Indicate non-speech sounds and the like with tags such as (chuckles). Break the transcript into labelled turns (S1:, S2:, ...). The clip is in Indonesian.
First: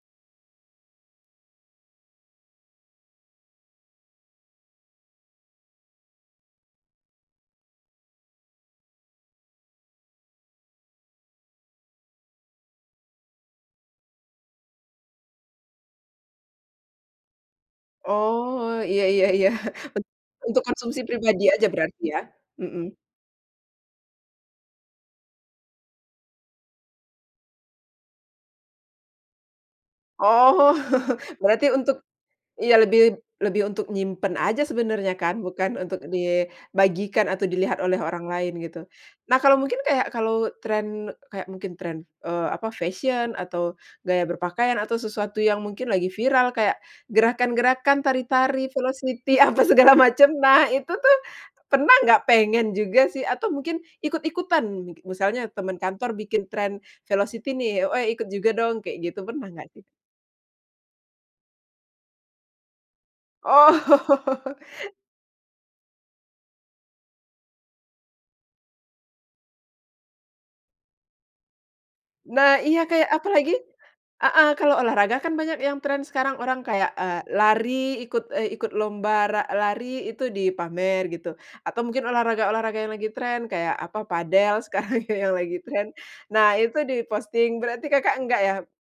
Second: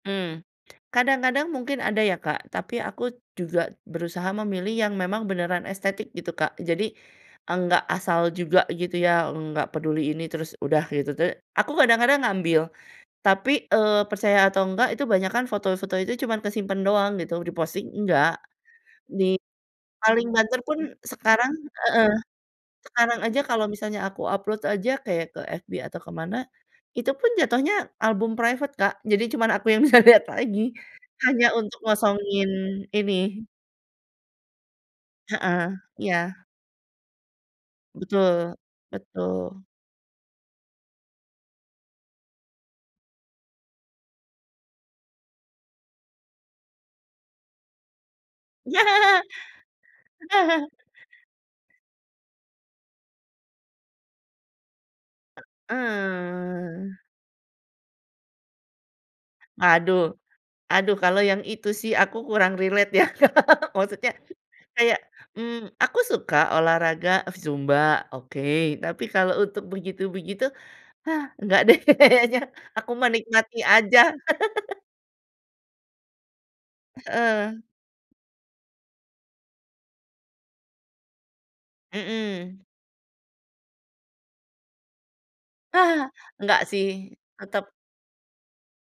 S1: Hmm, kadang-kadang mungkin ada ya, Kak, tapi aku juga berusaha memilih yang memang beneran estetik gitu, Kak. Jadi nggak asal juga gitu ya, nggak peduli ini terus udah gitu, tapi aku kadang-kadang ngambil. Tapi, eee, percaya atau enggak itu banyakan foto-foto itu cuman kesimpen doang gitu di-posting enggak,
S2: Oh, iya iya
S1: di
S2: iya, (chuckles)
S1: paling banter
S2: untuk
S1: pun
S2: konsumsi pribadi
S1: sekarang
S2: aja berarti
S1: heeh,
S2: ya, mhm.
S1: sekarang aja kalau misalnya aku upload aja kayak ke FB atau ke mana, itu pun jatuhnya album private, Kak, jadi cuma aku yang bisa lihat lagi,
S2: Oh, (chuckles)
S1: hanya
S2: berarti
S1: untuk
S2: untuk
S1: ngosongin
S2: iya lebih
S1: ini
S2: lebih untuk nyimpen aja sebenarnya kan
S1: Heeh,
S2: bukan untuk
S1: iya.
S2: dibagikan atau dilihat oleh orang
S1: Betul
S2: lain gitu. Nah kalo
S1: betul.
S2: mungkin kaya kalo trend kaya mungkin trend, eee, apa, fashion, atau gaya berpakaian, atau sesuatu yang mungkin lagi viral kayak gerakan-gerakan, tari-tari,
S1: Iya. (laughs)
S2: velocity, apa segala macam. Nah,
S1: (chuckles)
S2: itu tuh pernah nggak pengen juga sih? Atau mungkin ikut-ikutan, misalnya teman kantor bikin trend
S1: Eee.
S2: velocity nih, "Eh ikut juga dong," kayak gitu pernah gak sih?
S1: Aduh aduh kalo yang itu sih aku kurang relate ya Kak, maksudnya
S2: Oh. (laughs)
S1: kayak, mmm, aku suka olahraga zumba, oke. Tapi kalo untuk begitu-begitu, ah nggak deh kayaknya,
S2: Nah, iya
S1: aku
S2: kayak apalagi
S1: menikmati aja.
S2: heeh, kalau
S1: (laughs)
S2: olahraga kan banyak yang trend sekarang orang kayak, eee,
S1: Heeh.
S2: lari ikut, eee, ikut lomba ra lari itu dipamer gitu, atau mungkin
S1: Mmm.
S2: olahraga-olahraga yang lagi trend kayak apa, padel sekarang yang lagi trend,
S1: Ah,
S2: nah
S1: nggak
S2: itu
S1: sih
S2: di-posting,
S1: tetap
S2: berarti Kakak enggak ya?